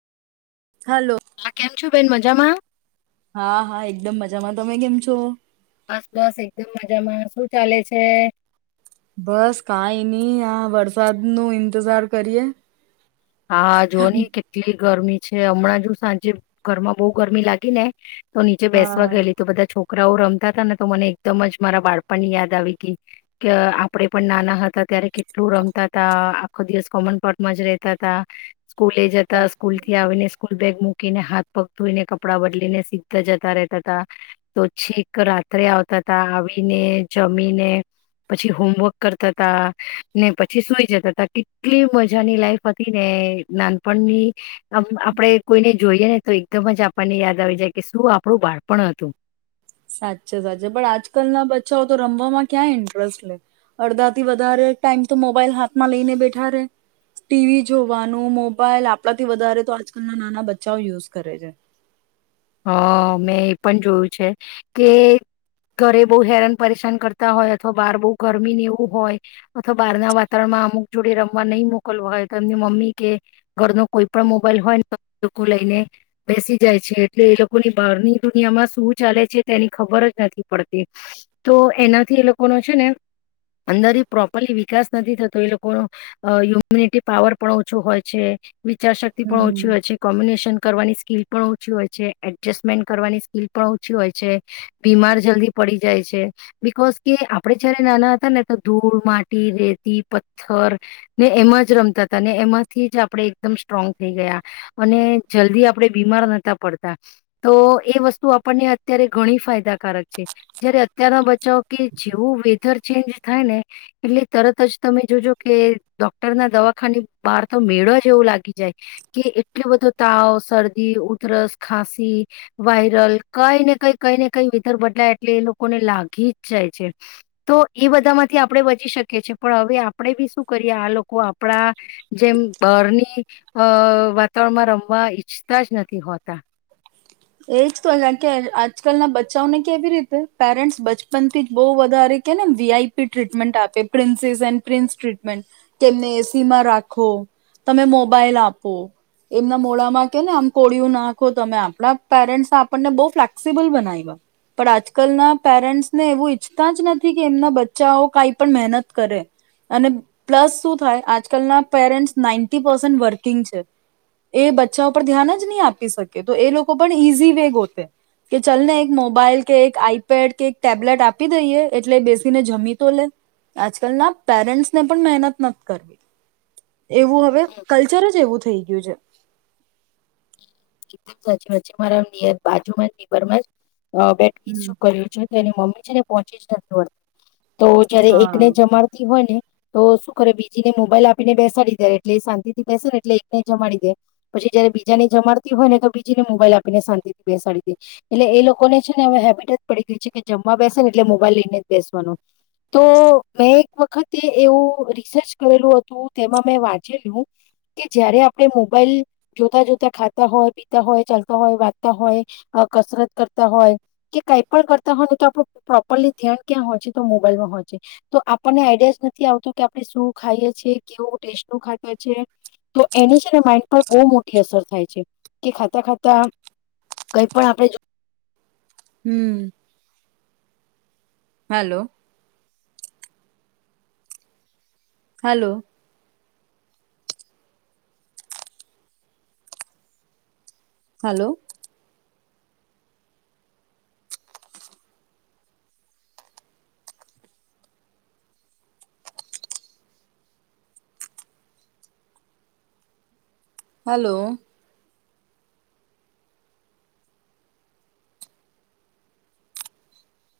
Hello બેેન મજામાં? હા હા એકદમ મજામાં. તમે કેમ છો? બસ બસ એકદમ મજામાં. શું ચાલે છે? બસ કાંઈ નઇ વરસાદ નું ઈંતજાર કરીએ. હા જોની કેટલી ગરમી છે હમણાં જો સાંજે ઘરમાં બહુ ગરમી લાગી ને તો નીચે બેસવા હા ગયેલી તો બધા છોક છોકરાઓ રમતા તા ને તો મને એકદમ જ મારા બાળપણની યાદ આવી ગી. કે આપડે પણ નાના હતા ત્યારે કેટલું રમતા તા આખો દિવસ કોમન પ્લોટમાં જ રેતા તા સ્કૂલે જતા સાચે સ્કૂલથી આવીને સ્કૂલ બેગ મુક મૂકીને હાથ પગ ધોઈને કપડાં બદલીને સીધા જતા રેતા તા, તો છેક રાત્રે આવતા તા, આવીને જમીને પછી હોમવર્ક કરતા તા, ને પછી સુઈ જતા તા, કેટલી મજાની લાઈફ હત. હતી ને નાનપણની આમ આપણે કોઈને જોઈએ ને તો એકદમ જ આપણને યાદ આવી જાય કે શું આપણું બાળપણ હતું. સાચે સાચે પણ આજકાલના બચ્ચાઓ તો રમવામાં ક્યાં ઇન્ટરેસ્ટ લે અડધા થી વધારે ટાઈમ તો મોબાઈલ હાથમાં લઈને બેઠા રે ટીવી જોવાનું મોબાઈલ આપડાથી વધારે તો આજકાલ નાના બચ્ચાઓ યુસ કરે છે. હ મેં એ પણ જોયું છે કે ઘરે બહુ હેરાન પરેશાન કરતા હોય અથવા બહાર બહુ ગરમીને એવું હોય અથવા બહારના વાતાવરણમાં અમુક જોડે રમવા નહી મોકલવું હોય તો એમની મમ્મી કે ઘરનો કોઈ પણ મોબાઈલ હોયને તો ઈ લોકો લઈને બેસી જાય છે. એટલે એ લોકોની બહારની દુનિયામાં શું ચાલે છે તેની ખબર જ નથી પડતી. તો એનાથી એ લોકોનો છે ને અંદર પ્રોપરલી વિકાસ નથી થતો એ લોકોનો હયુમ્યુનિટી પાવર પણ ઓછો હોય છે. વિચાર શક્તિ પણ હમ્મ ઓછી હોય છે. કોમ્બિનેશન કરવાની સ્કીલ પણ ઓછી હોય છે. છે. એડજસ્ટમેન્ટ કરવાની સ્કીલ પણ ઓછી હોય છે, બીમાર જલ્દી પડી જાય છે, બિકોઝ કે આપણેે જયારે નાના હતા ને તો ધૂળ, માટી, રેતી, પથ્થર ને એમાં જ રમતા તા ને એમાંથી જ આપણે એકદમ સ્ટ્રોંગ થઈ ગયા અને જલ્દી આપણે બીમાર નતા પડતા તો એ વસ્તુ આપણને અત્યારે ઘણી ફાયદાકારક છે. જયારે અત્યારના બચ્ચાઓ કે જેવું વેધર ચેન્જ થાય ને એટલે તરત જ તમે જોજો કે ડોક્ટરના દવાખાની બહાર તો મેળા જેવું લાગી જાય કે એટલો બધો તાવ, શરદી, ઉધરસ ખાંસી વાયરલ કઈ ને કઈ કઈ ને કઈ વેધર બદલાય એટલે એ લોકોને લાગી જ જાય છે. તો એ બધામાંથી આપણેે બચી શકીએ છીએ. પણ હવે આપણે બી શું કરીએ આ લોકો આપણા જેમ બરની અ વાતાવરણમાં રમવા ઈચ્છતા જ નથી હોતા. એજ તો એમ કે આજકલના બચ્ચાઓને કેવી રીતે પેરેન્ટ્સ બચપન થી જ બહુ વધારે કેને વી આઈ પી ટ્રીટમેન્ટ આપે પ્રિન્સીસ એન પ્રિન્સ ટ્રીટમેન્ટ કે તેમને એ સી માં રાખો, તમે મોબાઈલ આપો, એમના મોડામાં કેને આમ કોળિયું નાખો, તમે આપણા પેરેન્ટ્ આપણને બહુ ફ્લેક્સિબલ બનાવ્યા. પણ આજકાલના પેરેન્ટ્સ ને એવું ઈચ્છતા જ નથી કે એમના બચ્ચાઓ કાંઈ પણ મહેનત કરે અને પ્લસ શું થાય આજકાલના પેરેન્ટ્સ નાઈન્ટી પર્સન વર્કિંગ છે. એ બચ્ચા ઉપર ધ્યાન જ નહી આપી શકે. તો એ લોક કો પણ ઈઝી વે ગોતે કે ચલ ને એક મોબાઈલ કે, એક આઈપેડ કે, એક ટેબ્લેટ આપી દઈએ એટલે બેસીને જમી તો લે. આજકાલ ના પેરેન્ટ્સને પણ મહેનત નત કરવી એવું હવે કલ્ચર જ એવું થઈ ગયું છે. એકદમ સાચી વાત છે. મારા નીયર બાજુમાં જ નીબરમાં જ અ બેટકી હમ શું કર્યું છે તેની મ્મ મ્મી છે ને પહોંચી જ નથી વળતી. તો જયારે હા એકને જમાડતી હોય ને. તો શું કરે બીજીને મોબાઈલ આપીને બેસાડી દે એટલે એ શાંતિથી બેસે ને એટલે એકને જમાડી દે પછી જયારે બીજાને જમાડ તી હોય ને તો બીજીને મોબાઈલ આપીને શાંતિ થી બેસાડી દે. એટલે એ લોકોને છે ને હવે હેબિટ જ પડી ગઈ છે કે જમવા બેસે ને એટલે મોબાઈલ લઈને જ બેસવાનો. તો મેં એક વખતે એવું રિસર્ચ કરેલું હતું તેમાં મેં વાંચેલું કે જયારે આપણે મોબાઈલ જોતા જોતા ખા તા હોય, પીતા હોય, ચાલતા હોય, વાંચતા હોય, અ કસરત કરતા હોય, કે કાંઈ પણ કરતા હોયને તો આપણું પ્રોપરલી ધ્યાન ક્યાં હોય છે તો મોબાઈલમાં હોય છે. તો આપણને આઈડિયાઝ નથી આવતો કે આપણે શું ખાઈએ છીએ, કેવું ટેસ્ટું ખાતું છે તો એની છે ને માઈન્ડ પર બહુ મોટી અસર થાય છે. કે ખાતા ખાતા કંઈ પણ આપણે હમ્મ. હલો. હલો. હલો. હલો.